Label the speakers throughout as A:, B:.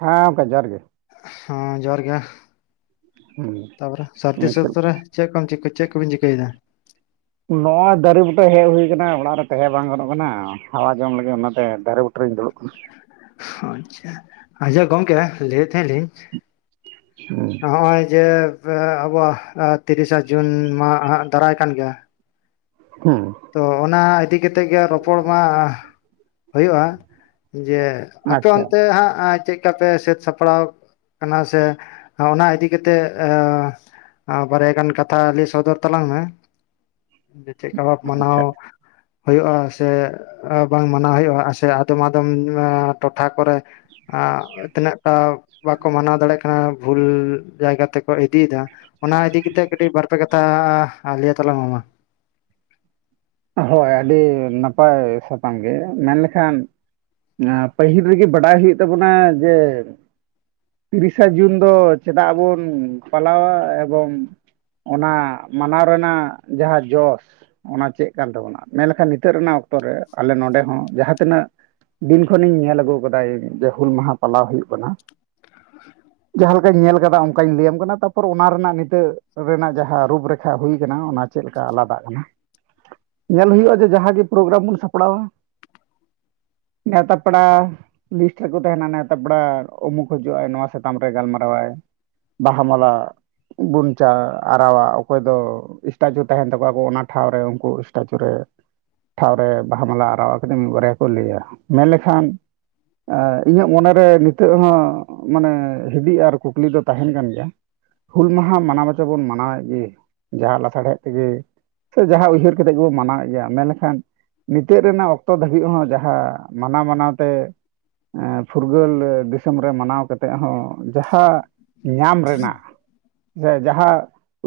A: ᱦᱮᱸ ᱜᱚᱝᱠᱮ ᱡᱚᱦᱟᱨ ᱜᱮ।
B: ᱦᱮᱸ ᱡᱚᱦᱟᱨ ᱜᱮ ᱛᱟᱯᱚᱨᱮ ᱥᱟᱨᱫᱤ
A: ᱦᱩᱸ
B: [unintelligible] ᱨᱮ᱾ ᱪᱮᱫ ᱠᱚᱢ ᱪᱤᱠᱟ ᱪᱮᱫ ᱠᱚ ᱵᱤᱱ ᱪᱤᱠᱟ. ᱭ ᱫᱟ?
A: ᱵᱟ ᱫᱟᱨᱮ ᱵᱩᱴᱟᱹ ᱦᱮᱡ ᱦᱩᱭ ᱠᱟᱱᱟ ᱚᱲᱟᱜ ᱨᱮ ᱛᱟᱸᱦᱮ ᱵᱟᱝ ᱜᱟᱱᱚᱜ ᱠᱟᱱᱟ। ᱦᱟᱣᱟ ᱡᱚᱢ ᱞᱟᱹᱜᱤᱫ ᱚᱱᱟᱛᱮ ᱫᱟᱨᱮ ᱵᱩᱴᱟᱹ ᱨᱤᱧ ᱫᱩᱲᱩᱵ ᱟᱠᱟᱱᱟ।
B: ᱟᱪᱪᱷᱟ ᱟᱪᱪᱷᱟ ᱠᱚᱝᱠᱮ ᱡᱮ [inaudible] [unintelligible] ᱱᱚᱜᱼᱚᱭ ᱡᱮ ᱟᱸᱼᱮᱸᱟᱸᱻᱻᱟᱵᱚᱣᱟᱜ ᱛᱤᱨᱤᱥᱟ ᱡᱩᱱ ᱢᱟ ᱟᱸᱻ ᱦᱟᱸᱜ ᱫᱟᱨᱟᱭ ᱠᱟᱱ ᱜᱮᱭᱟ।
A: ᱦᱮᱸ [inaudible]
B: ᱛᱚ ᱚᱱᱟ ᱤᱫᱤ ᱠᱟᱛᱮᱫ ᱜᱮ ᱨᱚᱯᱚᱲ ᱢᱟ ᱦᱩᱭᱩᱜᱼᱟ ᱡᱮ ᱟᱯᱮ
A: ᱟᱪᱪᱷᱟ
B: ᱚᱱᱛᱮ ᱦᱟᱸᱜ ᱪᱮᱫ ᱛᱟᱯᱮ ᱥᱟᱹᱛ ᱥᱟᱯᱲᱟᱣ ᱟᱠᱟᱱᱟ ᱥᱮ ᱚᱱᱟ ᱤᱫᱤ ᱠᱟᱛᱮᱫ ᱟ ᱵᱟᱨᱭᱟ ᱜᱟᱱ ᱠᱟᱛᱷᱟ ᱞᱟᱹᱭ ᱥᱚᱫᱚᱨ ᱛᱟᱞᱟᱝ ᱢᱮ। ᱪᱮᱫ ᱞᱮᱠᱟᱯᱮ ᱢᱟᱱᱟᱣ
A: ᱟᱪᱪᱷᱟ
B: ᱦᱩᱭᱩᱜᱼᱟ ᱥᱮ ᱵᱟᱝ ᱢᱟᱱᱟᱣ ᱦᱩᱭᱩᱜᱼᱟ, ᱥᱮ ᱟᱫᱚᱢ ᱟᱫᱚᱢ ᱢᱟᱸᱻ ᱴᱚᱴᱷᱟ ᱠᱚᱨᱮ ᱟᱻ ᱛᱤᱱᱟᱹᱜ ᱛᱚ ᱵᱟᱠᱚ ᱢᱟᱱᱟᱣ ᱫᱟᱲᱮᱭᱟᱜ ᱠᱟᱱᱟ ᱵᱷᱩᱞ ᱡᱟᱭᱜᱟ ᱛᱮᱠᱚ ᱤᱫᱤ ᱮᱫᱟ। ᱚᱱᱟ ᱤᱫᱤ ᱠᱟᱛᱮᱫ ᱠᱟᱹᱴᱤᱡ ᱵᱟᱨ-ᱯᱮ ᱠᱟᱛᱷᱟ ᱞᱟᱹᱭ ᱛᱟᱞᱟᱝ ᱢᱮ ᱢᱟ।
A: ᱦᱳᱭ ᱟᱹᱰᱤ ᱱᱟᱯᱟᱭ ᱥᱟᱛᱟᱢ ᱜᱮ ᱢᱮᱱᱞᱮᱠᱷᱟᱱ ᱯᱟᱹᱦᱤᱞ ᱨᱮᱜᱮ ᱵᱟᱰᱟᱭ ᱦᱩᱭᱩᱜ ᱛᱟᱵᱚᱱᱟ ᱡᱮ ᱛᱤᱨᱤᱥᱟ ᱡᱩᱱ ᱫᱚ ᱪᱮᱫᱟᱜ ᱵᱚᱱ ᱯᱟᱞᱟᱣ-ᱟ ᱮᱵᱚᱝ ᱚᱱᱟ ᱢᱟᱱᱟᱣ ᱨᱮᱱᱟᱜ ᱡᱟᱸᱦᱟ ᱡᱚᱥ ᱚᱱᱟ ᱪᱮᱫ ᱠᱟᱱ ᱛᱟᱵᱚᱱᱟ, ᱢᱮᱱᱞᱠᱷᱟᱱ ᱱᱤᱛᱚᱜ ᱨᱮᱱᱟᱜ ᱚᱠᱛᱚ ᱨᱮ ᱟᱞᱮ ᱱᱚᱰᱮ ᱦᱚᱸ ᱡᱟᱦᱟᱸ ᱛᱤᱱᱟᱹᱜ ᱫᱤᱱ ᱠᱷᱚᱱᱤᱧ ᱧᱮᱞ ᱟᱹᱜᱩ ᱟᱠᱟᱫᱟᱧ ᱡᱮ ᱦᱩᱞ ᱢᱟᱦᱟ ᱯᱟᱞᱟᱣ ᱦᱩᱭᱩᱜ ᱠᱟᱱᱟ ᱡᱟᱦᱟᱸ ᱞᱮᱠᱟᱧ ᱧᱮᱞ ᱟᱠᱟᱫᱼᱟ ᱚᱱᱠᱟᱧ ᱞᱟᱹᱭᱟᱢ ᱠᱟᱱᱟ ᱛᱟᱯᱚᱨ ᱚᱱᱟ ᱨᱮᱱᱟᱜ ᱱᱤᱛᱚᱜ ᱨᱮᱱᱟᱜ ᱡᱟᱦᱟᱸ ᱨᱩᱯᱨᱮᱠᱷᱟ ᱦᱩᱭ ᱟᱠᱟᱱᱟ ᱚᱱᱟ ᱪᱮᱫ ᱞᱮᱠᱟ ᱟᱞᱟᱫᱟᱜ ᱠᱟᱱᱟ ᱧᱮᱞ ᱦᱩᱭᱩᱜᱼᱟ ᱡᱮ ᱡᱟᱦᱟᱸ ᱜᱮ ᱯᱨᱳᱜᱨᱟᱢ ᱵᱚᱱ ᱥᱟᱯᱲᱟᱣᱟ ᱱᱮᱶᱛᱟ ᱯᱮᱲᱟ ᱞᱤᱥᱴ ᱨᱮᱠᱚ ᱛᱟᱦᱮᱱᱟ ᱱᱮᱣᱛᱟ ᱯᱮᱲᱟ ᱚᱢᱩᱠ ᱦᱤᱡᱩᱜ ᱟᱭ, ᱱᱚᱣᱟ ᱥᱟᱛᱟᱢ ᱨᱮ ᱜᱟᱞᱢᱟᱨᱟᱣᱟᱭ ᱵᱟᱦᱟ ᱢᱟᱞᱟ ᱵᱩᱱ ᱪᱟ ᱟᱨᱣᱟ ᱚᱠᱚᱭ ᱫᱚ ᱥᱴᱟᱪᱩ ᱛᱟᱦᱮᱱ ᱛᱟᱠᱚᱣᱟ ᱠᱚ ᱚᱱᱟ ᱴᱷᱟᱶ ᱨᱮ ᱩᱱᱠᱩ ᱮᱴᱟᱪᱩ ᱨᱮ ᱴᱷᱟᱶ ᱨᱮ ᱵᱟᱦᱟ ᱢᱟᱞᱟ ᱟᱨᱟᱣ ᱠᱟᱛᱮᱫ ᱢᱤᱫ ᱵᱟᱨᱭᱟ ᱠᱚ ᱞᱟᱹᱭᱟ ᱢᱮᱱᱞᱠᱷᱟᱱ ᱟᱻ ᱤᱧᱟᱹᱜ ᱢᱚᱱᱮ ᱨᱮ ᱱᱤᱛᱚᱜ ᱦᱚᱸ ᱢᱟᱱᱮ ᱦᱤᱫᱤᱡ ᱟᱨ ᱠᱩᱠᱞᱤ ᱫᱚ ᱛᱟᱦᱮᱱ ᱠᱟᱱ ᱜᱮᱭᱟ ᱦᱩᱞ ᱢᱟᱦᱟ ᱢᱟᱱᱟᱣ ᱵᱟᱪᱚ ᱵᱚᱱ ᱢᱟᱱᱟᱣᱮᱫ ᱜᱮ ᱡᱟᱦᱟᱸ ᱞᱟᱥᱟᱲᱦᱮᱫ ᱛᱮᱜᱮ ᱥᱮ ᱡᱟᱦᱟᱸ ᱩᱭᱦᱟᱹᱨ ᱠᱟᱛᱮᱫ ᱜᱮ ᱵᱚᱱ ᱢᱟᱱᱟᱣᱮᱫ ᱜᱮᱭᱟ ᱢᱮᱱᱞᱮᱠᱷᱟᱱ ᱱᱤᱛᱚᱜ ᱨᱮᱱᱟᱜ ᱚᱠᱛᱚ ᱫᱷᱟᱹᱵᱤᱡ ᱦᱚᱸ ᱡᱟᱦᱟᱸ ᱢᱟᱱᱟᱣ ᱢᱟᱱᱟᱣ ᱛᱮ ᱯᱷᱩᱨᱜᱟᱹᱞ ᱫᱤᱥᱚᱢ ᱨᱮ ᱢᱟᱱᱟᱣ ᱠᱟᱛᱮᱫ ᱦᱚᱸ ᱡᱟᱦᱟᱸ ᱧᱟᱢ ᱨᱮᱱᱟᱜ ᱥᱮ ᱡᱟᱦᱟᱸ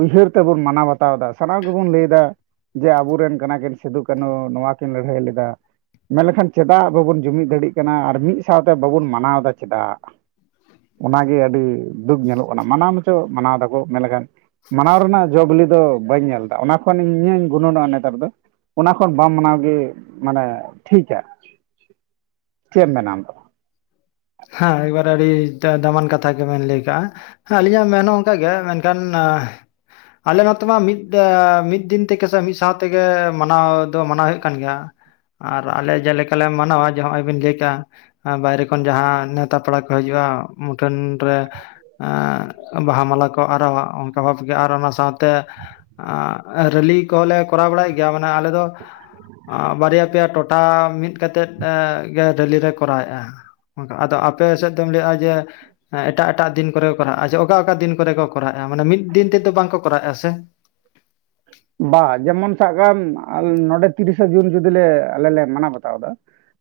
A: ᱩᱭᱦᱟᱹᱨ ᱛᱮᱵᱚᱱ ᱢᱟᱱᱟᱣ ᱵᱟᱛᱟᱣ ᱮᱫᱟ ᱥᱟᱱᱟᱢ ᱜᱮ ᱵᱚᱱ ᱞᱟᱹᱭ ᱮᱫᱟ ᱡᱮ ᱟᱵᱚ ᱨᱮᱱ ᱠᱟᱱᱟ ᱠᱤᱱ ᱥᱤᱫᱩ ᱠᱟᱹᱱᱷᱩ ᱱᱚᱣᱟ ᱠᱤᱱ ᱞᱟᱹᱲᱦᱟᱹᱭ ᱞᱮᱫᱟ ᱢᱮᱱ ᱞᱮᱠᱷᱟᱱ ᱪᱮᱫᱟᱜ ᱵᱟᱵᱚᱱ ᱡᱩᱢᱤᱫ ᱫᱟᱲᱮᱭᱟᱜ ᱠᱟᱱᱟ ᱟᱨ ᱢᱤᱫ ᱥᱟᱶᱛᱮ ᱵᱟᱵᱚᱱ ᱢᱟᱱᱟᱣ ᱮᱫᱟ ᱪᱮᱫᱟᱜ? ᱚᱱᱟᱜᱮ ᱟᱹᱰᱤ ᱫᱩᱠ ᱧᱮᱞᱚᱜ ᱠᱟᱱᱟ ᱢᱟᱱᱟᱣ ᱢᱟᱪᱚ ᱢᱟᱱᱟᱣ ᱮᱫᱟᱠᱚ ᱢᱮᱱ ᱞᱮᱠᱷᱟᱱ ᱢᱟᱱᱟᱣ ᱨᱮᱱᱟᱜ ᱡᱚ ᱵᱤᱞᱤ ᱫᱚ ᱵᱟᱹᱧ ᱧᱮᱞ ᱮᱫᱟ ᱚᱱᱟ ᱠᱷᱚᱱ ᱤᱧ ᱤᱧᱟᱹᱧ ᱜᱩᱱᱟᱹᱱ ᱱᱚᱜᱼᱟ ᱱᱮᱛᱟᱨ ᱫᱚ ᱚᱱᱟ ᱠᱷᱚᱱ ᱵᱟᱢ ᱢᱟᱱᱟᱣ ᱜᱮ ᱢᱟᱱᱮ ᱴᱷᱤᱠᱼᱟ ᱪᱮᱫ ᱮᱢ ᱢᱮᱱᱟ ᱟᱢ ᱫᱚ
B: ᱦᱮᱸ ᱮᱠᱵᱟᱨ ᱟᱹᱰᱤ ᱫᱟᱢᱟᱱ ᱠᱟᱛᱷᱟ ᱜᱮᱵᱮᱱ ᱞᱟᱹᱭ ᱟᱠᱟᱫᱼᱟ ᱾ ᱦᱟ ᱟᱹᱞᱤᱧᱟᱜ ᱢᱮᱱ ᱦᱚᱸ ᱚᱱᱠᱟ ᱜᱮ ᱢᱮᱱᱠᱷᱟᱱ ᱟᱞᱮ ᱢᱟᱛᱚ ᱢᱟ ᱢᱤᱫᱼᱫᱟ ᱢᱤᱫ ᱫᱤᱱ ᱛᱮᱜᱮ ᱥᱮ ᱢᱤᱫ ᱥᱟᱶ ᱛᱮᱜᱮ ᱢᱟᱱᱟᱣ ᱫᱚ ᱢᱟᱱᱟᱣᱜ ᱦᱩᱭᱩᱜ ᱠᱟᱱ ᱜᱮᱭᱟ ᱟᱨ ᱟᱞᱮ ᱡᱮ ᱞᱮᱠᱟ ᱞᱮ ᱢᱟᱱᱟᱣ ᱟᱻ ᱡᱮ ᱱᱚᱜᱚᱭ ᱵᱤᱱ ᱞᱟᱹᱭ ᱠᱟᱜᱼᱟ ᱵᱟᱦᱟᱨᱮ ᱡᱟᱦᱟᱸ ᱱᱮᱶᱛᱟ ᱯᱮᱲᱟ ᱠᱚ ᱦᱤᱡᱩᱜᱼᱟ ᱢᱩᱴᱷᱟᱹᱱ ᱨᱮ ᱟᱻᱻ ᱵᱟᱦᱟ ᱢᱟᱞᱟ ᱠᱚ ᱟᱨᱟᱣᱟ ᱚᱱᱠᱟ ᱵᱷᱟᱵ ᱜᱮ ᱟᱨ ᱚᱱᱟ ᱥᱟᱶ ᱛᱮ ᱟᱻᱻ ᱨᱮᱞᱤ ᱠᱚ ᱦᱚᱸᱞᱮ ᱠᱚᱨᱟᱣ ᱵᱟᱲᱟᱭ ᱜᱮ ᱜᱮᱭᱟ ᱢᱟᱱᱮ ᱟᱞᱮ ᱫᱚ ᱵᱟᱨᱭᱟ ᱯᱮᱭᱟ ᱴᱚᱴᱷᱟ ᱢᱤᱫ ᱠᱟᱛᱮᱫ ᱜᱮ ᱨᱮᱞᱤ ᱨᱮ ᱠᱚᱨᱟᱣ ᱮᱫᱼᱟ ᱚᱱᱠᱟ ᱟᱫᱚ ᱟᱯᱮ ᱥᱮᱫ ᱫᱚᱢ ᱞᱟᱹᱭ ᱮᱫᱼᱟ ᱡᱮ ᱮᱴᱟᱜ ᱮᱴᱟᱜ ᱫᱤᱱ ᱠᱚᱨᱮ ᱠᱚ ᱠᱚᱨᱟᱣᱼᱟ ᱚᱪᱷᱟ ᱚᱠᱟ ᱚᱠᱟ ᱫᱤᱱ ᱠᱚᱨᱮ ᱠᱚᱨᱟᱣ ᱮᱜᱼᱟ ᱢᱟᱱᱮ ᱢᱤᱫ ᱫᱤᱱ ᱛᱮᱫᱚ ᱵᱟᱝ ᱠᱚ ᱠᱚᱨᱟᱣᱼᱟ ᱥᱮ
A: ᱵᱟ ᱡᱮᱢᱚᱱ ᱥᱟᱵ ᱠᱟᱜᱢ ᱱᱚᱰᱮ ᱛᱤᱨᱤᱥᱟ ᱡᱩᱱ ᱡᱩᱫᱤ ᱞᱮ ᱟᱞᱮ ᱞᱮ ᱢᱟᱱᱟᱣ ᱵᱟᱛᱟᱣ ᱫᱟ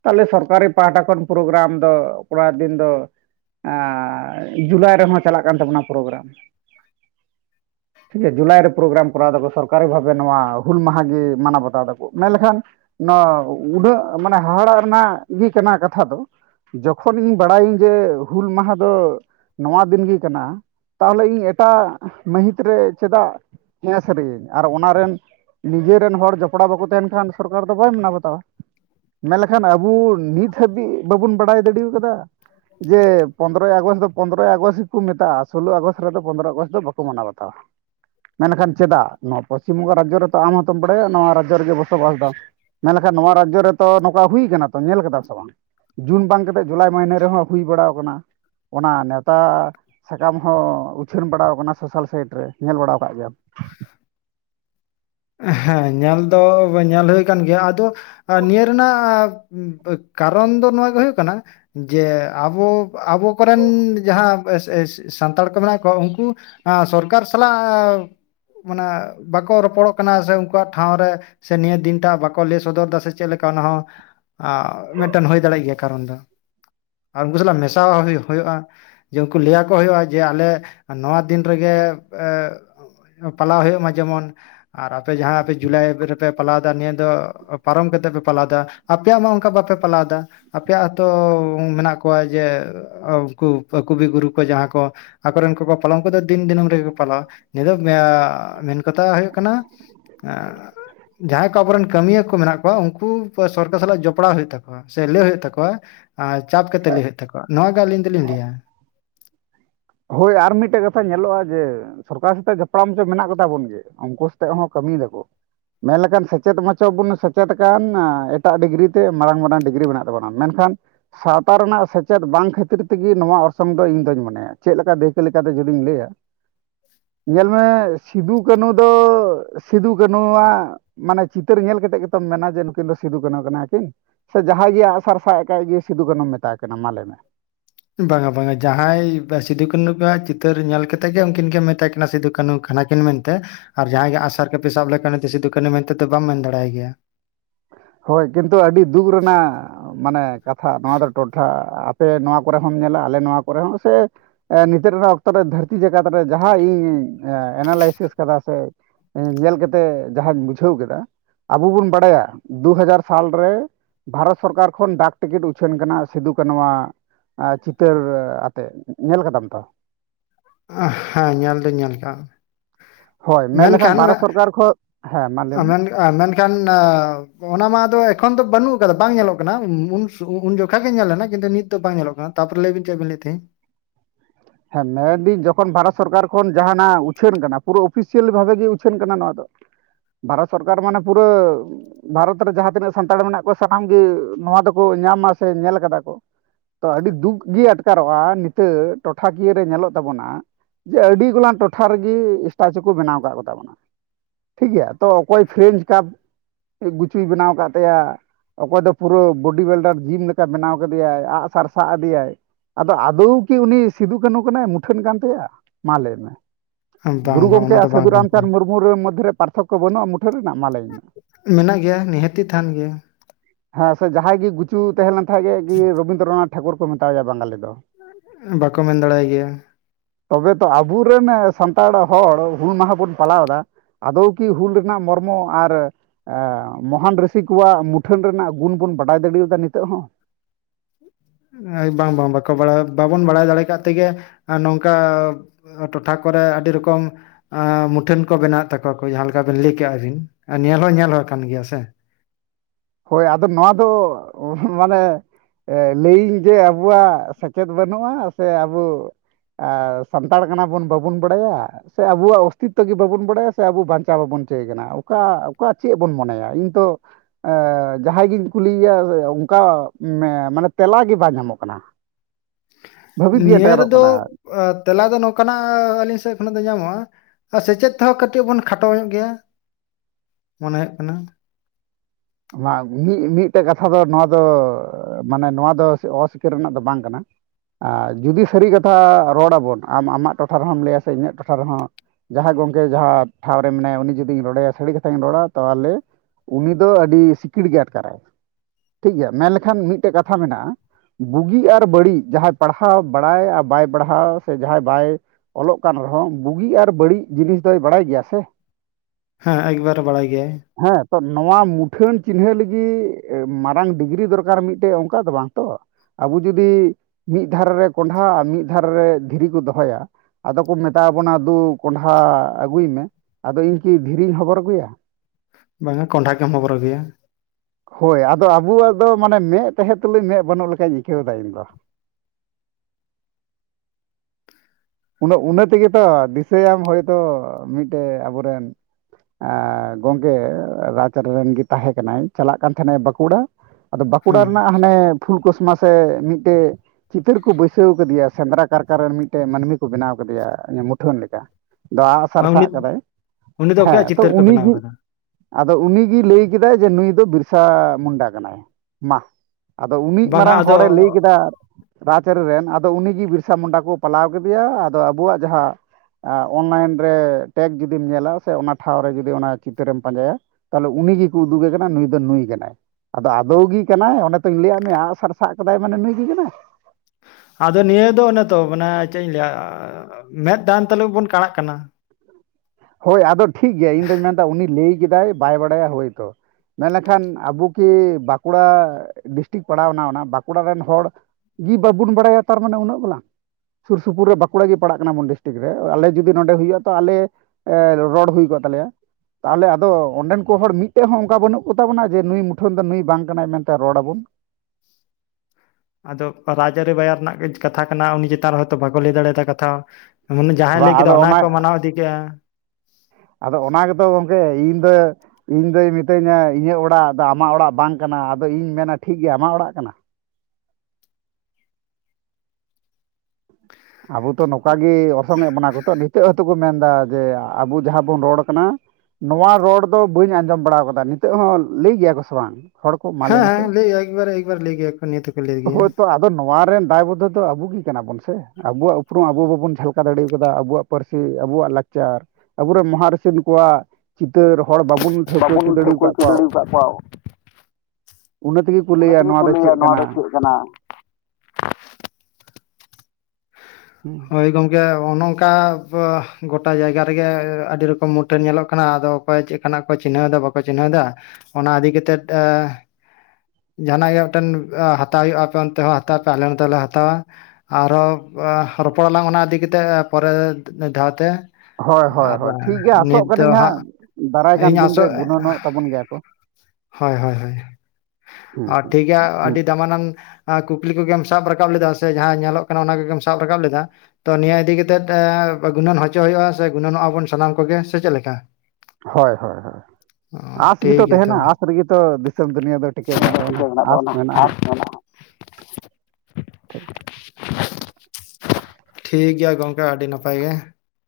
A: ᱛᱟᱦᱚᱞᱮ ᱥᱚᱨᱠᱟᱨᱤ ᱯᱟᱦᱴᱟ ᱠᱷᱚᱱ ᱯᱨᱳᱜᱨᱟᱢ ᱫᱚ ᱠᱚᱲᱟ ᱫᱤᱱ ᱫᱚ ᱟᱸᱻ ᱡᱩᱞᱟᱭ ᱨᱮᱦᱚᱸ ᱪᱟᱞᱟᱜ ᱠᱟᱱ ᱛᱟᱵᱚᱱᱟ ᱯᱨᱳᱜᱨᱟᱢ ᱴᱷᱤᱠ ᱜᱮᱭᱟ ᱡᱩᱞᱟᱭ ᱨᱮ ᱯᱨᱜᱨᱟᱢ ᱠᱚᱨᱟᱣ ᱫᱟ ᱠᱚ ᱥᱚᱨ ᱠᱟᱨᱤ ᱵᱷᱟᱵᱮ ᱱᱚᱣᱟ ᱦᱩᱞ ᱢᱟᱦᱟ ᱜᱤ ᱢᱟᱱᱟᱣ ᱵᱟᱛᱟᱣ ᱫᱟᱠᱚ ᱢᱮᱱ ᱞᱮᱠᱷᱟᱱ ᱱᱚᱣᱟ ᱩᱰᱹᱜ ᱢᱟᱱᱮ ᱦᱟᱦᱟᱲᱟᱜ ᱨᱮᱱᱟᱜ ᱜᱤ ᱠᱟᱱᱟ ᱠᱟᱛᱷᱟ ᱫᱚ ᱡᱚᱠᱷᱚᱱ ᱤᱧ ᱵᱟᱲᱟᱭᱟᱹᱧ ᱡᱮ ᱦᱩᱞ ᱢᱟᱦᱟ ᱫᱚ ᱱᱚᱣᱟ ᱫᱤᱱ ᱜᱮ ᱠᱟᱱᱟ ᱛᱟᱦᱚᱞᱮ ᱤᱧ ᱮᱴᱟᱜ ᱢᱟᱹᱦᱤᱛ ᱨᱮ ᱪᱮᱫᱟᱜ ᱦᱮᱸ ᱥᱟᱹᱨᱤᱭᱟᱹᱧ ᱟᱨ ᱚᱱᱟ ᱨᱮᱱ ᱱᱤᱡᱮᱨ ᱨᱤᱱ ᱦᱚᱲ ᱡᱚᱯᱲᱟᱣ ᱵᱟᱠᱚ ᱛᱟᱦᱮᱱ ᱠᱷᱟᱱ ᱥᱚᱨᱠᱟᱨ ᱫᱚ ᱵᱟᱭ ᱢᱟᱱᱟᱣ ᱵᱟᱛᱟᱣᱟ ᱢᱮᱱ ᱞᱮᱠᱷᱟᱱ ᱟᱵᱚ ᱱᱤᱛ ᱦᱟᱹᱵᱤᱡ ᱵᱟᱵᱚᱱ ᱵᱟᱲᱟᱭ ᱫᱟᱲᱤ ᱠᱟᱫᱟ ᱡᱮ ᱯᱚᱱᱫᱽᱨᱚᱭ ᱟᱜᱚᱥᱴ ᱫᱚ ᱯᱚᱱᱫᱽᱨᱚᱭ ᱟᱜᱚᱥᱴ ᱜᱮᱠᱚ ᱢᱮᱛᱟᱜᱼᱟ ᱥᱳᱞᱳ ᱟᱜᱚᱥᱴ ᱨᱮᱫᱚ ᱯᱚᱱᱨᱚ ᱟᱜᱚᱥᱴ ᱫᱚ ᱵᱟᱠᱚ ᱢᱟᱱᱟᱣ ᱵᱟᱛᱟᱣᱟ ᱢᱮᱱᱠᱷᱟᱱ ᱪᱮᱫᱟᱜ ᱱᱚᱣᱟ ᱯᱚᱥᱪᱤᱢ ᱵᱚᱝᱜ ᱨᱟᱡᱽᱡᱚ ᱨᱮᱛᱚ ᱟᱢ ᱦᱚᱸᱛᱚᱢ ᱵᱟᱲᱟᱭᱟ ᱱᱚᱣᱟ ᱨᱟᱡᱽᱡᱚ ᱨᱮᱜᱮ ᱵᱚᱥᱚᱵᱟᱥ ᱫᱚᱟᱢ ᱢᱮᱱ ᱞᱠᱷᱟᱱ ᱱᱚᱣᱟ ᱨᱟᱡᱽᱡᱚ ᱨᱮᱛᱚ ᱱᱚᱝᱠᱟ ᱦᱩᱭ ᱠᱟᱱᱟ ᱛᱚ ᱧᱮᱞ ᱠᱟᱫᱟᱢ ᱥᱮ ᱵᱟᱝ ᱡᱩᱱ ᱵᱟᱝ ᱠᱟᱛᱮᱫ ᱡᱩᱞᱟᱭ ᱢᱟᱹᱦᱱᱟᱹ ᱨᱮᱦᱚᱸ ᱦᱩᱭ ᱵᱟᱲᱟᱣ ᱠᱟᱱᱟ ᱚᱱᱟ ᱱᱮᱶᱛᱟ ᱥᱟᱠᱟᱢ ᱦᱚᱸ ᱩᱪᱷᱟᱹᱱ ᱵᱟᱲᱟᱣ ᱠᱟᱱᱟ ᱥᱳᱥᱟᱞ ᱥᱟᱭᱤᱴ ᱨᱮ ᱧᱮᱞ ᱵᱟᱲᱟ ᱠᱟᱜ ᱜᱮᱭᱟᱢ
B: ᱦᱮᱸ ᱧᱮᱞ ᱫᱚ ᱧᱮᱞ ᱦᱩᱭ ᱠᱟᱱ ᱜᱮᱭᱟ ᱟᱫᱚ ᱱᱤᱭᱟᱹ ᱨᱮᱱᱟᱜ ᱠᱟᱨᱚᱱ ᱫᱚ ᱱᱚᱣᱟ ᱜᱮ ᱦᱩᱭᱩᱜ ᱠᱟᱱᱟ ᱡᱮ ᱟᱵᱚ ᱟᱵᱚ ᱠᱚᱨᱮᱱ ᱡᱟᱦᱟᱸ ᱮᱥ ᱮᱥ ᱥᱟᱱᱛᱟᱲ ᱠᱚ ᱢᱮᱱᱟᱜ ᱠᱚᱣᱟ ᱩᱝᱠᱩ ᱥᱚᱨᱠᱟᱨ ᱥᱟᱞᱟᱜ ᱢᱟᱱᱮ ᱵᱟᱠᱚ ᱨᱚᱯᱚᱲᱚᱜ ᱠᱟᱱᱟ ᱥᱮ ᱩᱱᱠᱩᱣᱟᱜ ᱴᱷᱟᱶ ᱨᱮ ᱥᱮ ᱱᱤᱭᱟᱹ ᱫᱤᱱᱴᱟᱜ ᱵᱟᱠᱚ ᱞᱮᱭ ᱥᱚᱫᱚᱨ ᱫᱟ ᱥᱮ ᱪᱮᱜ ᱞᱮᱠᱟ ᱚᱱᱟ ᱦᱚᱸ ᱟ ᱢᱮᱫᱴᱮᱱ ᱦᱳᱭ ᱫᱟᱲᱮ ᱜᱮᱭᱟ ᱠᱟᱨᱚᱱ ᱫᱚ ᱟᱨ ᱩᱱᱠᱩ ᱥᱟᱞᱟᱜ ᱢᱮᱥᱟᱣ ᱦᱚᱸ ᱦᱳᱭᱳᱜᱼᱟ ᱡᱮ ᱩᱱᱠᱩ ᱞᱮᱭᱟᱠᱚ ᱦᱳᱭᱳᱜᱼᱟ ᱡᱮ ᱟᱞᱮ ᱱᱚᱣᱟ ᱫᱤᱱ ᱨᱮᱜᱮ ᱯᱟᱞᱟᱣ ᱦᱳᱭᱳᱜ ᱢᱟ ᱡᱮᱢᱚᱱ ᱟᱨ ᱟᱯᱮ ᱡᱟᱦᱟᱸ ᱟᱯᱮ ᱡᱩᱞᱟᱭ ᱨᱮᱯᱮ ᱯᱟᱞᱟᱣ ᱫᱟ ᱱᱤᱭᱟᱹ ᱫᱚ ᱯᱟᱨᱚᱢ ᱠᱟᱛᱮᱫ ᱯᱮ ᱯᱟᱞᱟᱣ ᱫᱟ ᱟᱯᱮᱭᱟᱜ ᱢᱟ ᱚᱱᱠᱟ ᱵᱟᱯᱮ ᱯᱟᱞᱟᱣ ᱫᱟ ᱟᱯᱮᱭᱟᱜ ᱦᱚᱛᱚ ᱢᱮᱱᱟᱜ ᱠᱚᱣᱟ ᱡᱮ ᱩᱝᱠᱩ ᱟᱹᱠᱩ ᱜᱤ ᱜᱩᱨᱩ ᱠᱚ ᱡᱟᱦᱟᱸ ᱠᱚ ᱟᱠᱚᱨᱮᱱ ᱠᱚ ᱠᱚ ᱯᱟᱞᱚᱱ ᱠᱚ ᱫᱚ ᱫᱤᱱ ᱫᱤᱱᱟᱹᱢ ᱨᱮᱜᱮ ᱠᱚ ᱯᱟᱞᱟᱣᱟ ᱱᱤᱫᱛᱚᱜ ᱢᱮᱱ ᱠᱟᱛᱷᱟ ᱦᱳᱭᱳᱜ ᱠᱟᱱᱟ ᱡᱟᱦᱟᱸᱭ ᱠᱚ ᱟᱵᱚᱨᱮᱱ ᱠᱟᱹᱢᱤᱭᱟᱹ ᱠᱚ ᱢᱮᱱᱟᱜ ᱠᱚᱣᱟ ᱩᱝᱠᱩ ᱥᱚᱨᱠᱟᱨ ᱥᱟᱞᱟᱜ ᱡᱚᱯᱲᱟᱣ ᱦᱳᱭᱳᱜ ᱛᱟᱠᱚᱣᱟ ᱥᱮ ᱞᱟᱹᱭ ᱦᱳᱭᱳᱜ ᱛᱟᱠᱚᱣᱟ ᱪᱟᱯ ᱠᱟᱛᱮᱜ ᱞᱟᱹᱭ ᱦᱳᱭᱳᱜ ᱛᱟᱠᱚᱣᱟ ᱱᱚᱣᱟ ᱜᱮ ᱟᱹᱞᱤᱧ ᱫᱚᱞᱤᱧ ᱞᱟᱹᱭᱟ
A: ᱦᱳᱭ ᱟᱨ ᱢᱤᱫᱴᱮᱡ ᱠᱟᱛᱷᱟ ᱧᱮᱞᱚᱜᱼᱟ ᱡᱮ ᱥᱚᱨᱠᱟᱨ ᱥᱟᱛᱮᱜ ᱡᱟᱯᱲᱟᱢ ᱦᱚᱪᱚ ᱢᱮᱱᱟᱜ ᱠᱚᱛᱟ ᱵᱚᱱ ᱜᱮ ᱩᱝᱠᱩ ᱥᱟᱛᱮᱜ ᱦᱚᱸ ᱠᱟᱹᱢᱤᱭ ᱫᱟᱠᱚ ᱢᱮᱱ ᱞᱮᱠᱷᱟᱱ ᱥᱮᱪᱮᱛ ᱢᱟᱪᱚ ᱵᱩᱱ ᱥᱮᱪᱮᱛ ᱟᱠᱟᱱ ᱮᱴᱟᱜ ᱰᱤᱜᱽᱨᱤ ᱛᱮ ᱢᱟᱨᱟᱝ ᱢᱟᱨᱟᱝ ᱰᱤᱜᱽᱨᱤ ᱢᱮᱱᱟᱜ ᱛᱟᱵᱚᱱᱟ ᱢᱮᱱᱠᱷᱟᱱ ᱥᱟᱶᱛᱟ ᱨᱮᱱᱟᱜ ᱥᱮᱪᱮᱫ ᱵᱟᱝ ᱠᱷᱟᱹᱛᱤᱨ ᱛᱤᱜᱤ ᱱᱚᱣᱟ ᱚᱨᱥᱚᱝ ᱫᱚ ᱤᱧ ᱫᱚᱧ ᱢᱚᱱᱮᱭᱟ ᱪᱮᱫ ᱞᱮᱠᱟ ᱫᱟᱹᱭᱠᱟᱹ ᱞᱮᱠᱟᱛᱮ ᱡᱩᱫᱤᱧ ᱞᱟᱹᱭᱟ ᱧᱮᱞ ᱢᱮ ᱥᱤᱫᱩ ᱠᱟᱹᱱᱩ ᱫᱚ ᱥᱤᱫᱩ ᱠᱟᱹᱱᱩᱣᱟᱜ ᱢᱟᱱᱮ ᱪᱷᱤᱛᱟᱹᱨ ᱧᱮᱞ ᱠᱟᱛᱮᱫ ᱜᱮᱛᱚᱢ ᱢᱮᱱᱟ ᱡᱮ ᱱᱩᱠᱤᱱ ᱫᱚ ᱥᱤᱫᱩ ᱠᱟᱹᱱᱩ ᱠᱟᱱᱟ ᱠᱤᱱ ᱥᱮ ᱡᱟᱦᱟᱸᱭ ᱜᱮ ᱟᱜ ᱥᱟᱨ ᱥᱟᱜ ᱠᱟᱭ ᱜᱤ ᱥᱤᱫᱩ ᱠᱟᱹᱱᱩ ᱢᱮᱛᱟᱣ ᱠᱤᱱᱟ ᱢᱟᱞᱟᱹᱭ ᱢᱮ
B: ᱵᱟᱝᱟ ᱵᱟᱝᱟ ᱡᱟᱦᱟᱸᱭ ᱥᱤᱫᱩ ᱠᱟᱹᱱᱩ ᱣᱟᱜ ᱪᱤᱛᱟᱹᱨ ᱧᱮᱞ ᱠᱟᱛᱮᱜ ᱜᱮ ᱩᱱᱠᱤᱱ ᱜᱮ ᱢᱮᱛᱟ ᱠᱤᱱᱟᱹ ᱥᱤᱫᱩ ᱠᱟᱹᱱᱩ ᱠᱟᱱᱟ ᱠᱤᱱ ᱢᱮᱱᱛᱮ ᱟᱨ ᱡᱟᱦᱟᱸᱭ ᱜᱮ ᱟᱜᱼᱥᱟᱨ ᱠᱟᱯᱤ ᱥᱟᱵ ᱞᱮᱠᱷᱟᱱ ᱩᱱᱤᱫᱚ ᱥᱤᱫᱩ ᱠᱟᱹᱱᱩ ᱢᱮᱱᱛᱮ ᱫᱚ ᱵᱟᱢ ᱢᱮᱱ ᱫᱟᱲᱮᱭᱟᱭ ᱜᱮᱭᱟ
A: ᱦᱳᱭ ᱠᱤᱱᱛᱩ ᱟᱹᱰᱤ ᱫᱩᱠ ᱨᱮᱱᱟᱜ ᱢᱟᱱᱮ ᱠᱟᱛᱷᱟ ᱱᱚᱣᱟ ᱫᱚ ᱴᱚᱴᱷᱟ ᱟᱯᱮ ᱱᱚᱣᱟ ᱠᱚᱨᱮ ᱦᱚᱸᱢ ᱧᱮᱞᱟ ᱟᱞᱮ ᱱᱚᱣᱟ ᱠᱚᱨᱮ ᱦᱚᱸ ᱥᱮ ᱮ ᱱᱤᱛᱚ ᱨᱮᱱᱟᱜ ᱚᱠᱛᱚ ᱨᱮ ᱫᱷᱟᱹᱨᱛᱤ ᱡᱟᱠᱟᱛ ᱨᱮ ᱡᱟᱦᱟᱸ ᱤᱧ ᱮᱱᱟᱞᱟᱭᱥᱤᱥ ᱠᱟᱫᱟ ᱥᱮ ᱧᱮᱞ ᱠᱟᱛᱮ ᱡᱟᱦᱟᱸᱧ ᱵᱩᱡᱷᱟᱹᱣ ᱠᱮᱫᱟ ᱟᱵᱚ ᱵᱚᱱ ᱵᱟᱲᱟᱭᱟ ᱫᱩ ᱦᱟᱡᱟᱨ ᱥᱟᱞ ᱨᱮ ᱵᱷᱟᱨᱚᱛ ᱥᱚᱨᱠᱟᱨ ᱠᱷᱚᱱ ᱰᱟᱠ ᱴᱤᱠᱤᱴ ᱩᱪᱷᱟᱹᱱ ᱠᱟᱱᱟ ᱥᱤᱫᱩ ᱠᱟᱹᱱᱩ ᱣᱟᱜ ᱪᱤᱛᱟᱹᱨ ᱟᱛᱮᱜ ᱧᱮᱞ ᱠᱟᱫᱟᱢ ᱛᱚ
B: ᱦᱮᱸ ᱧᱮᱞ ᱫᱩᱧ ᱧᱮᱞ ᱠᱟᱜᱼᱟ
A: ᱦᱳᱭ ᱢᱮᱱ ᱞᱮᱠᱷᱟᱱ
B: ᱢᱮᱱᱠᱷᱟᱱ
A: ᱵᱷᱟᱨᱚᱛ ᱥᱚᱨᱠᱟᱨ ᱠᱷᱚᱡ
B: ᱢᱮᱱ ᱢᱮᱱᱠᱷᱟᱱ ᱚᱱᱟ ᱢᱟ ᱟᱫᱚ ᱮᱠᱷᱚᱱ ᱫᱚ ᱵᱟᱹᱱᱩᱜ ᱠᱟᱫᱟ ᱵᱟᱝ ᱧᱮᱞᱚᱜ ᱠᱟᱱᱟ ᱩᱱ ᱥᱩ ᱩᱱ ᱡᱚᱠᱷᱟᱡ ᱜᱮ ᱧᱮᱞ ᱞᱮᱱᱟ ᱠᱤᱱᱛᱩ ᱱᱤᱛ ᱫᱚ ᱵᱟᱝ ᱧᱮᱞᱚᱜ ᱠᱟᱱᱟ ᱛᱟᱯᱚᱨᱮ ᱞᱟᱹᱭᱵᱤᱱ ᱪᱮᱜ ᱵᱤᱱ ᱞᱟᱹᱭᱮᱫ ᱛᱟᱦᱮ
A: ᱦᱮᱸ ᱢᱮᱱᱫᱤᱧ ᱡᱚᱠᱷᱚᱱ ᱵᱷᱟᱨᱚᱛ ᱥᱚᱨᱠᱟᱨ ᱠᱷᱚᱱ ᱡᱟᱦᱟᱱᱟᱜ ᱩᱪᱷᱟᱹᱱ ᱠᱟᱱᱟ ᱯᱩᱨᱟᱹ ᱚᱯᱷᱤᱥᱤᱭᱟᱞᱤ ᱵᱷᱟᱵᱮ ᱜᱮ ᱩᱪᱷᱟᱹᱱ ᱠᱟᱱᱟ ᱱᱚᱣᱟ ᱫᱚ ᱵᱷᱟᱨᱚᱛ ᱥᱚᱨᱠᱟᱨ ᱢᱟᱱᱮ ᱯᱩᱨᱟᱹ ᱵᱷᱟᱨᱚᱛ ᱨᱮ ᱡᱟᱦᱟᱸ ᱛᱤᱱᱟᱹᱜ ᱥᱟᱱᱛᱟᱲ ᱢᱮᱱᱟᱜ ᱠᱚᱣᱟ ᱥᱟᱱᱟᱢ ᱜᱮ ᱱᱚᱣᱟ ᱫᱚᱠᱚ ᱧᱟᱢᱟ ᱥᱮ ᱧᱮᱞ ᱠᱟᱫᱟ ᱠᱚ ᱛᱚ ᱟᱹᱰᱤ ᱫᱩᱠ ᱜᱤ ᱟᱴᱠᱟᱨᱚᱜᱼᱟ ᱱᱤᱛᱟᱹᱜ ᱴᱚᱴᱷᱟᱠᱤᱭᱟᱹ ᱨᱮ ᱧᱮᱞᱚᱜ ᱛᱟᱵᱚᱱᱟ ᱡᱮ ᱟᱹᱰᱤ ᱜᱚᱞᱟᱱ ᱴᱚᱴᱷᱟ ᱨᱮᱜᱮ ᱥᱴᱟᱪᱩ ᱠᱚ ᱵᱮᱱᱟᱣ ᱠᱟᱜ ᱠᱚ ᱛᱟᱵᱚᱱᱟ ᱴᱷᱤᱠᱜᱮᱭᱟ ᱛᱚ ᱚᱠᱚᱭ ᱯᱷᱨᱮᱧᱡᱽ ᱠᱟᱯ ᱜᱩᱪᱩᱭ ᱵᱮᱱᱟᱣ ᱠᱟᱜ ᱛᱟᱭᱟ ᱚᱠᱚᱭ ᱫᱚ ᱯᱩᱨᱟᱹ ᱵᱚᱰᱤ ᱵᱤᱞᱰᱟᱨ ᱡᱤᱢ ᱞᱮᱠᱟ ᱵᱮᱱᱟᱣ ᱠᱟ ᱫᱤᱭᱟᱭ ᱟᱜᱼᱥᱟᱨ ᱥᱟᱵ ᱟᱫᱮᱭᱟᱭ ᱟᱫᱚ ᱟᱫᱚᱣ ᱠᱤ ᱩᱱᱤ ᱥᱤᱫᱩᱠᱟᱹᱱᱩ ᱠᱟᱱᱟᱭ ᱢᱩᱴᱷᱟᱹᱱ ᱠᱟᱱ ᱛᱟᱭᱟ ᱢᱟ ᱞᱟᱹᱭ ᱢᱮ
B: ᱵᱟᱝ
A: ᱜᱩᱨᱩ
B: ᱵᱟᱝ ᱚᱱᱟ ᱫᱚ
A: ᱜᱚᱝᱠᱮᱭᱟᱜ
B: ᱵᱟᱝ
A: ᱥᱟᱹᱫᱷᱩ
B: ᱠᱟᱱ ᱛᱟᱭᱟ
A: ᱨᱟᱢᱪᱟᱸᱫᱽ ᱢᱩᱨᱢᱩ ᱢᱩ ᱢᱚᱫᱽᱫᱷᱮᱨᱮ ᱯᱟᱨᱛᱷᱚᱠᱚ ᱵᱟᱹᱱᱩᱜᱼᱟ ᱢᱩᱴᱷᱟᱹᱱ ᱨᱮᱱᱟᱜ ᱢᱟᱞᱟᱹᱭ ᱢᱮ
B: ᱢᱮᱱᱟᱜ ᱜᱮᱭᱟ ᱱᱤᱦᱟᱹᱛᱤ ᱛᱟᱦᱮᱱ ᱜᱮᱭᱟ
A: ᱦᱮᱸ ᱥᱮ ᱡᱟᱦᱟᱸᱭ ᱜᱤ ᱜᱩᱪᱩ ᱛᱟᱦᱮᱸ ᱞᱮᱱᱠᱷᱟᱡ ᱜᱮ ᱨᱚᱵᱤᱱᱫᱨᱚᱱᱟᱛᱷ ᱴᱷᱟᱠᱩᱨ ᱠᱚ ᱢᱮᱛᱟᱣᱟᱭᱟ ᱵᱟᱝᱜᱟᱞᱤ ᱫᱚ
B: ᱵᱟᱠᱚ ᱢᱮᱱ ᱫᱟᱲᱮᱭᱟᱭ ᱜᱮᱭᱟ
A: ᱛᱚᱵᱮ ᱛᱚ ᱟᱵᱩᱨᱮᱱ ᱥᱟᱱᱛᱟᱲ ᱦᱚᱲ ᱦᱩᱞ ᱢᱟᱦᱟ ᱵᱚᱱ ᱯᱟᱞᱟᱣ ᱫᱟ ᱟᱫᱚᱣ ᱠᱤ ᱦᱩᱞ ᱨᱮᱱᱟᱜ ᱢᱚᱨᱢᱚ ᱟᱨ ᱢᱚᱦᱟᱱ ᱨᱤᱥᱤ ᱠᱚᱣᱟᱜ ᱢᱩᱴᱷᱟᱹᱱ ᱨᱮᱱᱟᱜ ᱜᱩᱱ ᱵᱚᱱ ᱵᱟᱰᱟᱭ ᱫᱟᱲᱮᱭᱟᱫᱟ ᱱᱤᱛᱚᱜ ᱦᱚᱸ
B: ᱵᱟᱝ ᱵᱟᱝ ᱵᱟᱠᱚ ᱵᱟᱲᱟᱭ ᱵᱟᱵᱚᱱ ᱵᱟᱲᱟᱭ ᱫᱟᱲᱮ ᱠᱟᱜ ᱛᱮᱜᱮ ᱟ ᱱᱚᱝᱠᱟ ᱴᱚᱴᱷᱟ ᱠᱚᱨᱮ ᱟᱰᱤ ᱨᱚᱠᱚᱢ ᱟ ᱢᱩᱴᱷᱟᱹᱱ ᱠᱚ ᱵᱮᱱᱟᱣᱮᱫ ᱛᱟᱠᱚᱣᱟ ᱠᱚ ᱡᱟᱦᱟᱸ ᱞᱮᱠᱟ ᱵᱤᱱ ᱞᱟᱹᱭ ᱠᱮᱜᱼᱟ ᱵᱤᱱ ᱧᱮᱞ ᱦᱚᱸ ᱧᱮᱞ ᱦᱚᱸ ᱟᱠᱟᱱ ᱜᱮᱭᱟ ᱥᱮ
A: ᱦᱳᱭ ᱟᱫᱚ ᱱᱚᱣᱟ ᱫᱚ ᱢᱟᱱᱮ ᱞᱟᱹᱭᱟᱹᱧ ᱡᱮ ᱟᱵᱚᱣᱟᱜ ᱥᱮᱪᱮᱫ ᱵᱟᱹᱱᱩᱜᱼᱟ ᱥᱮ ᱟᱵᱩ ᱟᱨ ᱥᱟᱱᱛᱟᱲ ᱠᱟᱱᱟ ᱵᱚᱱ ᱵᱟᱵᱚᱱ ᱵᱟᱰᱟᱭᱟ ᱥᱮ ᱟᱵᱚᱣᱟᱜ ᱚᱥᱛᱤᱛᱚ ᱜᱮ ᱵᱟᱵᱚᱱ ᱵᱟᱰᱟᱭᱟ ᱥᱮ ᱟᱵᱚ ᱵᱟᱧᱪᱟᱣ ᱵᱟᱵᱚᱱ ᱪᱟᱹᱭ ᱠᱟᱱᱟ ᱚᱠᱟ ᱚᱠᱟ ᱪᱮᱫ ᱵᱚᱱ ᱢᱚᱱᱮᱭᱟ ᱤᱧ ᱛᱚ ᱡᱟᱦᱟᱸᱭ ᱜᱤᱧ ᱠᱩᱞᱤᱭᱮᱭᱟ ᱚᱱᱠᱟ ᱢᱮ ᱢᱟᱱᱮ ᱛᱮᱞᱟ ᱜᱮ ᱵᱟᱝ ᱧᱟᱢᱚᱜ ᱠᱟᱱᱟ ᱵᱷᱟᱹᱵᱤᱛ ᱜᱮ
B: ᱱᱤᱭᱟᱹ
A: ᱟᱴᱠᱟᱨᱚᱜ
B: ᱨᱮᱫᱚ
A: ᱠᱟᱱᱟ
B: ᱛᱮᱞᱟ ᱫᱚ ᱱᱚᱠᱟᱱᱟᱜ ᱟᱹᱞᱤᱧ ᱥᱮᱫ ᱠᱷᱚᱱᱟᱜ ᱫᱚ ᱧᱟᱢᱚᱜᱼᱟ ᱥᱮᱪᱮᱫ ᱛᱮᱦᱚᱸ ᱠᱟᱹᱴᱤᱡ ᱵᱚᱱ ᱠᱷᱟᱴᱚ ᱧᱚᱜ ᱜᱮᱭᱟ ᱢᱚᱱᱮ ᱦᱩᱭᱩᱜ ᱠᱟᱱᱟ
A: ᱚᱱᱟ ᱢᱤ ᱢᱤᱫᱴᱟᱹ ᱠᱟᱛᱷᱟ ᱫᱚ ᱱᱚᱣᱟ ᱫᱚ ᱢᱟᱱᱮ ᱱᱚᱣᱟ ᱫᱚ ᱚᱥᱤᱠᱟᱹᱨ ᱨᱮᱱᱟᱜ ᱫᱚ ᱵᱟᱝ ᱠᱟᱱᱟ ᱟᱨ ᱡᱩᱫᱤ ᱥᱟᱹᱨᱤ ᱠᱟᱛᱷᱟ ᱨᱚᱲ ᱟᱵᱚᱱ ᱟᱢ ᱟᱢᱟᱜ ᱴᱚᱴᱷᱟ ᱨᱮᱦᱚᱸᱚᱢ ᱞᱟᱹᱭᱟ ᱥᱮ ᱤᱧᱟᱹᱜ ᱴᱚᱴᱷᱟ ᱨᱮᱦᱚᱸ ᱡᱟᱦᱟᱸᱭ ᱜᱚᱢᱠᱮ ᱡᱟᱦᱟᱸ ᱴᱷᱟᱶ ᱨᱮ ᱢᱮᱱᱟᱭᱟ ᱩᱱᱤ ᱡᱩᱫᱤᱧ ᱨᱚᱲᱮᱭᱟ ᱥᱟᱹᱨᱤ ᱠᱟᱛᱷᱟᱧ ᱨᱚᱲᱟ ᱛᱟᱦᱚᱞᱮ ᱩᱱᱤ ᱫᱚ ᱟᱹᱰᱤ ᱟᱹᱰᱤ ᱥᱤᱠᱤᱲ ᱜᱮ ᱟᱴᱠᱟᱨᱟᱭ ᱴᱷᱤᱠ ᱜᱮᱭᱟ ᱢᱮᱱᱞᱠᱷᱟᱱ ᱢᱤᱫᱴᱟᱹᱜ ᱠᱟᱛᱷᱟ ᱢᱮᱱᱟᱜᱼᱟ ᱵᱩᱜᱤ ᱟᱨ ᱵᱟᱹᱲᱤᱡ ᱡᱟᱦᱟᱭ ᱯᱟᱲᱦᱟᱣ ᱵᱟᱲᱟᱭ ᱟᱨ ᱵᱟᱭ ᱯᱟᱲᱦᱟᱣ ᱥᱮ ᱡᱟᱦᱟᱸᱭ ᱵᱟᱭ ᱚᱞᱚᱜ ᱠᱟᱱ ᱨᱮᱦᱚᱸ ᱵᱩᱜᱤ ᱟᱨ ᱵᱟᱹᱲᱤᱡ ᱡᱤᱱᱤᱥ ᱫᱚᱭ ᱵᱟᱲᱟᱭ ᱜᱮᱭᱟ ᱥᱮ
B: ᱦᱮᱸ ᱮᱠᱵᱟᱨᱮ ᱵᱟᱲᱟᱭ ᱜᱮᱭᱟᱭ
A: ᱦᱮᱸ ᱛᱚ ᱱᱚᱣᱟ ᱠᱷᱟᱹᱱ ᱪᱤᱱᱦᱟᱹᱣ ᱞᱟᱹᱜᱤᱫ ᱢᱟᱨᱟᱝ ᱰᱤᱜᱽᱨᱤ ᱫᱚᱨᱠᱟᱨ ᱢᱤᱫᱴᱟᱹᱜ ᱚᱱᱠᱟ ᱫᱚ ᱵᱟᱝ ᱛᱚ ᱟᱵᱚ ᱡᱩᱫᱤ ᱢᱤᱫ ᱫᱷᱟᱨᱮ ᱨᱮ ᱠᱚᱸᱱᱰᱷᱟ ᱟᱨ ᱢᱤᱫ ᱫᱷᱟᱨᱮ ᱨᱮ ᱫᱷᱤᱨᱤ ᱠᱚ ᱫᱚᱦᱚᱭᱟ ᱟᱫᱚ ᱠᱚ ᱢᱮᱛᱟ ᱵᱚᱱᱟ ᱫᱩ ᱠᱚᱸᱱᱰᱷᱟ ᱟᱹᱜᱩᱭ ᱢᱮ ᱟᱫᱚ ᱤᱧ ᱠᱤ ᱫᱷᱤᱨᱤᱧ ᱦᱚᱵᱚᱨ ᱟᱹᱜᱩᱭᱟ
B: ᱵᱟᱝᱟ ᱠᱸᱱᱰᱷᱟ ᱜᱮᱢ ᱦᱚᱵᱚᱨ ᱟᱹᱜᱩᱭᱟ
A: ᱦᱳᱭ ᱟᱫᱚ ᱟᱵᱚᱣᱟᱜ ᱫᱚ ᱢᱟᱱᱮ ᱢᱮᱫ ᱛᱟᱦᱮ ᱛᱩᱞᱩᱡ ᱢᱮᱫ ᱵᱟᱹᱱᱩᱜ ᱞᱮᱠᱟᱧ ᱵᱩᱡᱷᱟᱹᱣᱮᱫᱟ ᱤᱧ ᱫᱚ ᱩᱱᱟᱹᱜ ᱩᱱᱟᱹ ᱛᱮᱜᱮ ᱛᱚ ᱫᱤᱥᱟᱹᱭᱟᱢ ᱦᱚᱭᱛᱳ ᱢᱤᱫᱴᱟᱹ ᱟᱵᱚᱨᱮᱱ ᱟᱨ ᱜᱚᱝᱠᱮ ᱨᱟᱡᱽ ᱨᱮᱱ ᱜᱮ ᱛᱟᱦᱮᱸ ᱠᱟᱱᱟᱭ ᱪᱟᱞᱟᱜ ᱠᱟᱱ ᱛᱟᱦᱮᱱᱟᱭ ᱵᱟᱠᱩᱲᱟ ᱟᱫᱚ ᱵᱟᱠᱩᱲᱟ
B: ᱦᱮᱸ
A: ᱨᱮᱱᱟᱜ ᱦᱟᱱᱮ ᱯᱷᱩᱞ ᱠᱚᱥᱢᱟ ᱥᱮ ᱢᱤᱫᱴᱟᱹᱜ ᱪᱤᱛᱟᱹᱨ ᱠᱚ ᱵᱟᱹᱭᱥᱟᱹᱣ ᱠᱟᱫᱮᱭᱟ ᱥᱮᱸᱫᱽᱨᱟ ᱠᱟᱨᱠᱟ ᱨᱮᱱ ᱢᱤᱫᱴᱟᱹ ᱢᱟᱹᱱᱢᱤ ᱠᱚ ᱵᱮᱱᱟᱣ ᱟᱠᱟᱫᱮᱭᱟ ᱢᱩᱴᱷᱟᱹᱱ ᱞᱮᱠᱟ ᱫᱟ ᱟᱥᱟᱨ
B: ᱵᱟᱝ ᱩᱱᱤ
A: ᱥᱟᱵ ᱠᱟᱫᱟᱭ
B: ᱩᱱᱤ ᱫᱚ
A: ᱦᱮᱸ
B: ᱚᱠᱚᱭᱟᱜ
A: ᱛᱚ
B: ᱪᱤᱛᱟᱹᱨ ᱠᱚ ᱵᱮᱱᱟᱣ
A: ᱩᱱᱤᱜᱤ
B: ᱠᱟᱫᱟ
A: ᱟᱫᱚ ᱩᱱᱤᱜᱤ ᱞᱟᱹᱭ ᱠᱮᱫᱟᱭ ᱡᱮ ᱱᱩᱭ ᱫᱚ ᱵᱤᱨᱥᱟ ᱢᱩᱱᱰᱟ ᱠᱟᱱᱟᱭ ᱢᱟ ᱟᱫᱚ ᱩᱱᱤᱡ
B: ᱵᱟᱝᱟ
A: ᱢᱟᱨᱟᱝ
B: ᱟᱫᱚ
A: ᱦᱚᱲᱮ ᱞᱟᱹᱭ ᱠᱮᱫᱟ ᱨᱟᱡᱽᱟᱹᱨᱤ ᱨᱮᱱ ᱟᱫᱚ ᱩᱱᱤᱜᱤ ᱵᱤᱨᱥᱟ ᱢᱩᱱᱰᱟ ᱠᱚ ᱯᱟᱞᱟᱣ ᱠᱮ ᱭᱟ ᱟᱫᱚ ᱟᱵᱚᱣᱟᱜ ᱡᱟᱦᱟ ᱚᱱᱞᱟᱹᱭᱤᱱ ᱨᱮ ᱴᱮᱜᱽ ᱡᱩᱫᱤᱢ ᱧᱮᱞᱟ ᱥᱮ ᱚᱱᱟ ᱴᱷᱟᱶ ᱨᱮ ᱡᱩᱫᱤ ᱚᱱᱟ ᱪᱤᱛᱟᱹᱨᱮᱢ ᱯᱟᱸᱡᱟᱭᱟ ᱾ ᱛᱟᱦᱚᱞᱮ ᱩᱱᱤ ᱜᱮᱠᱚ ᱩᱫᱩᱜᱮ ᱠᱟᱱᱟ ᱱᱩᱭ ᱫᱚ ᱱᱩᱭ ᱠᱟᱱᱟᱭ ᱾ ᱟᱫᱚ ᱟᱫᱚ ᱜᱤ ᱠᱟᱱᱟᱭ ᱚᱱᱮ ᱛᱚᱧ ᱞᱟᱹᱭᱟᱫ ᱢᱮᱭᱟ ᱟᱜ ᱥᱟᱨ ᱥᱟᱵ ᱟᱠᱟᱫᱟᱭ ᱢᱟᱱᱮ ᱱᱩᱭ ᱜᱤ ᱠᱟᱱᱟᱭ ᱾
B: ᱟᱫᱚ ᱱᱤᱭᱟᱹ ᱫᱚ ᱚᱱᱮ ᱛᱚ ᱢᱟᱱᱮ ᱪᱮᱫ ᱤᱧ ᱞᱟᱹᱭᱟ ᱢᱮᱫ ᱫᱟᱱ ᱛᱩᱞᱩᱡ ᱵᱚᱱ ᱠᱟᱬᱟᱜ ᱠᱟᱱᱟ ᱾
A: ᱦᱳᱭ ᱟᱫᱚ ᱴᱷᱤᱠ ᱜᱮᱭᱟ ᱤᱧᱫᱚᱧ ᱢᱮᱱᱫᱟ ᱩᱱᱤ ᱞᱟᱹᱭ ᱠᱮᱫᱟᱭ ᱵᱟᱭ ᱵᱟᱲᱟᱭᱟ ᱦᱳᱭᱛᱚ ᱾ ᱢᱮᱱᱞᱠᱷᱟᱱ ᱟᱵᱚ ᱠᱤ ᱵᱟᱸᱠᱩᱲᱟ ᱰᱤᱥᱴᱤᱠ ᱯᱟᱲᱟᱣᱱᱟ ᱚᱱᱟ ᱵᱟᱸᱠᱩᱲᱟ ᱨᱮᱱ ᱦᱚᱲ ᱜᱤ ᱵᱟᱵᱩᱱ ᱵᱟᱲᱟᱭᱟ ᱛᱟᱨᱢᱟᱱᱮ ᱩᱱᱟᱹᱜ ᱵᱟᱞᱟᱝ ᱥᱩᱨ ᱥᱩᱯᱩᱨ ᱨᱮ ᱵᱟᱸᱠᱩᱲᱟ ᱜᱮ ᱯᱟᱲᱟᱜ ᱠᱟᱱᱟ ᱵᱚᱱ ᱰᱤᱥᱴᱤᱠ ᱨᱮ ᱟᱞᱮ ᱡᱩᱫᱤ ᱱᱚᱸᱰᱮ ᱦᱩᱭᱩᱜᱼᱟ ᱛᱚ ᱟᱞᱮ ᱮ ᱨᱚᱲ ᱦᱩᱭ ᱠᱚᱜ ᱛᱟᱞᱮᱭᱟ ᱾ ᱛᱟᱦᱚᱞᱮ ᱟᱫᱚ ᱚᱸᱰᱮᱱ ᱠᱚ ᱦᱚᱲ ᱢᱤᱫᱴᱮᱡ ᱦᱚᱸ ᱚᱱᱠᱟ ᱵᱟᱹᱱᱩᱜ ᱠᱚᱛᱟᱵᱳᱱᱟ ᱡᱮ ᱱᱩᱭ ᱢᱩᱴᱷᱟᱱ ᱫᱚ ᱱᱩᱭ ᱵᱟᱝ ᱠᱟᱱᱟᱭ ᱢᱮᱱᱛᱮ ᱨᱚᱲ ᱟᱵᱚᱱ
B: ᱟᱫᱚ ᱨᱟᱡᱽᱼᱟᱹᱨᱤ ᱵᱟᱭᱟᱨ ᱨᱮᱱᱟᱜ ᱜᱮ ᱠᱟᱛᱷᱟ ᱠᱟᱱᱟ ᱩᱱᱤ ᱪᱮᱛᱟᱱ ᱨᱮ ᱦᱚᱭᱛᱳ ᱵᱟᱠᱚ ᱞᱟᱹᱭ ᱫᱟᱲᱮᱭᱟᱫᱟ ᱠᱟᱛᱷᱟ [unintelligible] ᱢᱟᱱᱮ ᱡᱟᱦᱟᱸᱭ
A: ᱵᱟ
B: ᱞᱟᱹᱭ ᱠᱮᱫᱟ
A: ᱟᱫᱚ
B: ᱚᱱᱟ ᱠᱚ ᱢᱟᱱᱟᱣ ᱤᱫᱤ ᱠᱮᱫᱼᱟ ᱾
A: ᱟᱫᱚ ᱚᱱᱟ ᱜᱮᱛᱚ ᱜᱚᱢᱠᱮ ᱤᱧ ᱫᱚ ᱤᱧ ᱫᱚᱭ ᱢᱤᱛᱟᱹᱧᱟ ᱤᱧᱟᱹᱜ ᱚᱲᱟᱜ ᱫᱚ ᱟᱢᱟᱜ ᱚᱲᱟᱜ ᱵᱟᱝ ᱠᱟᱱᱟ ᱟᱫᱚ ᱤᱧ ᱢᱮᱱᱟ ᱴᱷᱤᱠ ᱜᱮᱭᱟ ᱟᱢᱟᱜ ᱚᱲᱟᱜ ᱠᱟᱱᱟ ᱾ ᱟᱵᱚ ᱛᱚ ᱱᱚᱝᱠᱟ ᱜᱮ ᱚᱨᱥᱚᱝᱮᱫ ᱵᱚᱱᱟ ᱠᱚ ᱛᱚ ᱱᱤᱛᱚᱜ ᱦᱚᱸᱛᱚ ᱠᱚ ᱢᱮᱱᱫᱟ ᱡᱮ ᱟᱵᱚ ᱡᱟᱦᱟᱸ ᱵᱚᱱ ᱨᱚᱲ ᱠᱟᱱᱟ ᱾ ᱱᱚᱣᱟ ᱨᱚᱲ ᱫᱚ ᱵᱟᱹᱧ ᱟᱸᱡᱚᱢ ᱵᱟᱲᱟ ᱟᱠᱟᱫᱟ ᱱᱤᱛᱚᱜ ᱦᱚᱸ ᱞᱟᱹᱭ ᱜᱮᱭᱟ ᱠᱚ ᱥᱮ ᱵᱟᱝ ᱦᱚᱲ ᱠᱚ ᱢᱟ
B: ᱦᱮᱸ
A: ᱞᱟᱹᱭ ᱢᱮᱥᱮ
B: ᱦᱮᱸ ᱞᱟᱹᱭᱮᱭᱟ ᱮᱠᱵᱟᱨ ᱮᱠᱵᱟᱨ ᱞᱟᱹᱭ ᱜᱮᱭᱟ ᱠᱚ ᱱᱤᱛ ᱦᱚᱸᱠᱚ ᱞᱟᱹᱭ ᱜᱮᱭᱟ ᱾
A: ᱦᱳᱭᱛᱚ ᱟᱫᱚ ᱱᱚᱣᱟ ᱨᱮᱱ ᱫᱟᱭ ᱵᱳᱫᱷᱚ ᱫᱚ ᱟᱵᱩ ᱜᱮ ᱠᱟᱱᱟᱵᱚᱱ ᱥᱮ ᱟᱵᱚᱣᱟᱜ ᱩᱯᱨᱩᱢ ᱟᱵᱚ ᱵᱟᱵᱚᱱ ᱡᱷᱟᱞᱠᱟᱣ ᱫᱟᱲᱮ ᱟᱠᱟᱫᱟ ᱟᱵᱚᱣᱟᱜ ᱯᱟᱹᱨᱥᱤ ᱟᱵᱚᱣᱟᱜ ᱞᱟᱠᱪᱟᱨ ᱟᱵᱚᱨᱮᱱ ᱢᱚᱦᱟᱨᱤᱥᱤᱱ ᱠᱚᱣᱟᱜ ᱪᱤᱛᱟᱹᱨ ᱦᱚᱲ ᱵᱟᱵᱚᱱ ᱴᱷᱟᱹᱣᱠᱟᱹ ᱦᱚᱪᱚ
B: ᱵᱟᱵᱚᱱ
A: ᱫᱟᱲᱮ
B: ᱴᱷᱟᱹᱣᱠᱟᱹ
A: ᱟᱠᱟᱫ
B: ᱦᱚᱪᱚ ᱫᱟᱲᱮ
A: ᱠᱚᱣᱟ
B: ᱟᱠᱟᱫ ᱠᱚᱣᱟ
A: ᱾ ᱚᱱᱟᱹ ᱛᱮᱜᱮ ᱠᱚ
B: ᱚᱱᱟ
A: ᱞᱟᱹᱭᱟ
B: ᱛᱮᱜᱮ
A: ᱱᱚᱣᱟ
B: ᱠᱚ
A: ᱫᱚ
B: ᱞᱟᱹᱭᱟ
A: ᱪᱮᱫ
B: ᱱᱚᱣᱟ
A: ᱠᱟᱱᱟ᱾
B: ᱫᱚ ᱪᱮᱫ ᱠᱟᱱᱟ
A: ᱦᱩᱸ
B: ᱦᱳᱭ ᱜᱚᱝᱠᱮ ᱚᱱᱮ ᱚᱱᱠᱟ ᱜᱚᱴᱟ ᱡᱟᱭᱜᱟ ᱨᱮᱜᱮ ᱟᱹᱰᱤ ᱨᱚᱠᱚᱢ ᱢᱩᱴᱷᱟᱹᱱ ᱧᱮᱞᱚᱜ ᱠᱟᱱᱟ ᱟᱫᱚ ᱚᱠᱚᱭ ᱪᱮᱫ ᱞᱮᱠᱟᱱᱟᱜ ᱠᱚ ᱪᱤᱱᱦᱟᱹᱣ ᱮᱫᱟ ᱵᱟᱠᱚ ᱪᱤᱱᱦᱟᱹᱣ ᱮᱫᱟ ᱚᱱᱟ ᱤᱫᱤ ᱠᱟᱛᱮᱫ ᱟᱻ ᱡᱟᱦᱟᱸᱱᱟᱜ ᱜᱮ ᱢᱤᱫᱴᱮᱱ ᱦᱟᱛᱟᱣ ᱦᱩᱭᱩᱜᱼᱟᱯᱮ ᱚᱱᱛᱮ ᱦᱚᱸ ᱦᱟᱛᱟᱣ ᱯᱮ ᱟᱞᱮ ᱱᱚᱛᱮᱞᱮ ᱦᱟᱛᱟᱣᱟ ᱟᱨᱦᱚ ᱨᱚᱯᱚᱲ ᱟᱞᱟᱝ ᱚᱱᱟ ᱤᱫᱤ ᱠᱟᱛᱮᱜ ᱯᱚᱨᱮ ᱫᱷᱟᱣᱛᱮ
A: ᱦᱳᱭ ᱦᱳᱭ
B: ᱟᱫᱚ
A: ᱦᱳᱭ ᱴᱷᱤᱠ ᱜᱮᱭᱟ
B: ᱱᱤᱛ
A: ᱟᱥᱚᱜ
B: ᱫᱚ
A: ᱠᱟᱹᱱᱟᱹᱧ
B: ᱦᱟᱸᱜ
A: ᱫᱟᱨᱟᱭ
B: ᱤᱧ
A: ᱠᱟᱱ ᱫᱤᱱ ᱨᱮ
B: ᱟᱥᱚᱜ
A: ᱜᱩᱱᱟᱹᱱᱚᱜ ᱛᱟᱵᱚᱱ ᱜᱮᱭᱟ ᱠᱚ
B: ᱦᱳᱭ ᱦᱳᱭ ᱦᱳᱭ
A: ᱦᱮᱸ
B: ᱟᱨ
A: ᱦᱮᱸ
B: ᱴᱷᱤᱠ ᱜᱮᱭᱟ
A: ᱦᱮᱸ
B: ᱟᱹᱰᱤ ᱫᱟᱢᱟᱱᱟᱱ ᱠᱩᱠᱞᱤ ᱠᱚᱜᱮᱢ ᱥᱟᱵ ᱨᱟᱠᱟᱵ ᱞᱮᱫᱟ ᱥᱮ ᱡᱟᱦᱟᱸ ᱧᱮᱞᱚᱜ ᱠᱟᱱᱟ ᱾ ᱚᱱᱟ ᱜᱮᱢ ᱥᱟᱵ ᱨᱟᱠᱟᱵ ᱞᱮᱫᱟ᱾ ᱛᱚ ᱱᱤᱭᱟᱹ ᱤᱫᱤ ᱠᱟᱛᱮᱜ ᱜᱩᱱᱟᱹᱱ ᱦᱚᱪᱚ ᱦᱩᱭᱩᱜᱼᱟ ᱥᱮ ᱜᱩᱱᱟᱹᱱᱚᱜᱼᱟᱵᱚᱱ ᱥᱟᱱᱟᱢ ᱠᱚᱜᱮ ᱥᱮ ᱪᱮᱫ ᱞᱮᱠᱟ᱾
A: ᱦᱳᱭ ᱦᱳᱭ ᱦᱳᱭ
B: ᱚ
A: ᱟᱸᱥ ᱜᱮᱛᱚ
B: ᱴᱷᱤᱠ ᱜᱮᱭᱟ
A: ᱛᱟᱦᱮᱱᱟ
B: ᱛᱚᱵᱮ
A: ᱟᱸᱥ ᱨᱮᱜᱮ ᱛᱚ ᱫᱤᱥᱚᱢ ᱫᱩᱱᱤᱭᱟᱹ ᱫᱚ ᱴᱤᱠᱟᱹ ᱢᱮᱱᱟᱜ
B: ᱪᱮᱫ
A: ᱛᱟᱵᱚᱱᱟ
B: ᱪᱤᱠᱟᱹ ᱢᱮᱱᱟᱜ ᱫᱚ
A: ᱟᱥ
B: ᱚᱱᱟ
A: ᱢᱮᱱᱟᱜᱼᱟ
B: ᱟᱥ
A: ᱦᱟᱸᱜ
B: ᱢᱮᱱᱟᱜᱼᱟ
A: ᱴᱷᱤᱠ
B: ᱴᱷᱤᱠ ᱜᱮᱭᱟ ᱜᱚᱝᱠᱮ ᱟᱹᱰᱤ ᱱᱟᱯᱟᱭ ᱜᱮ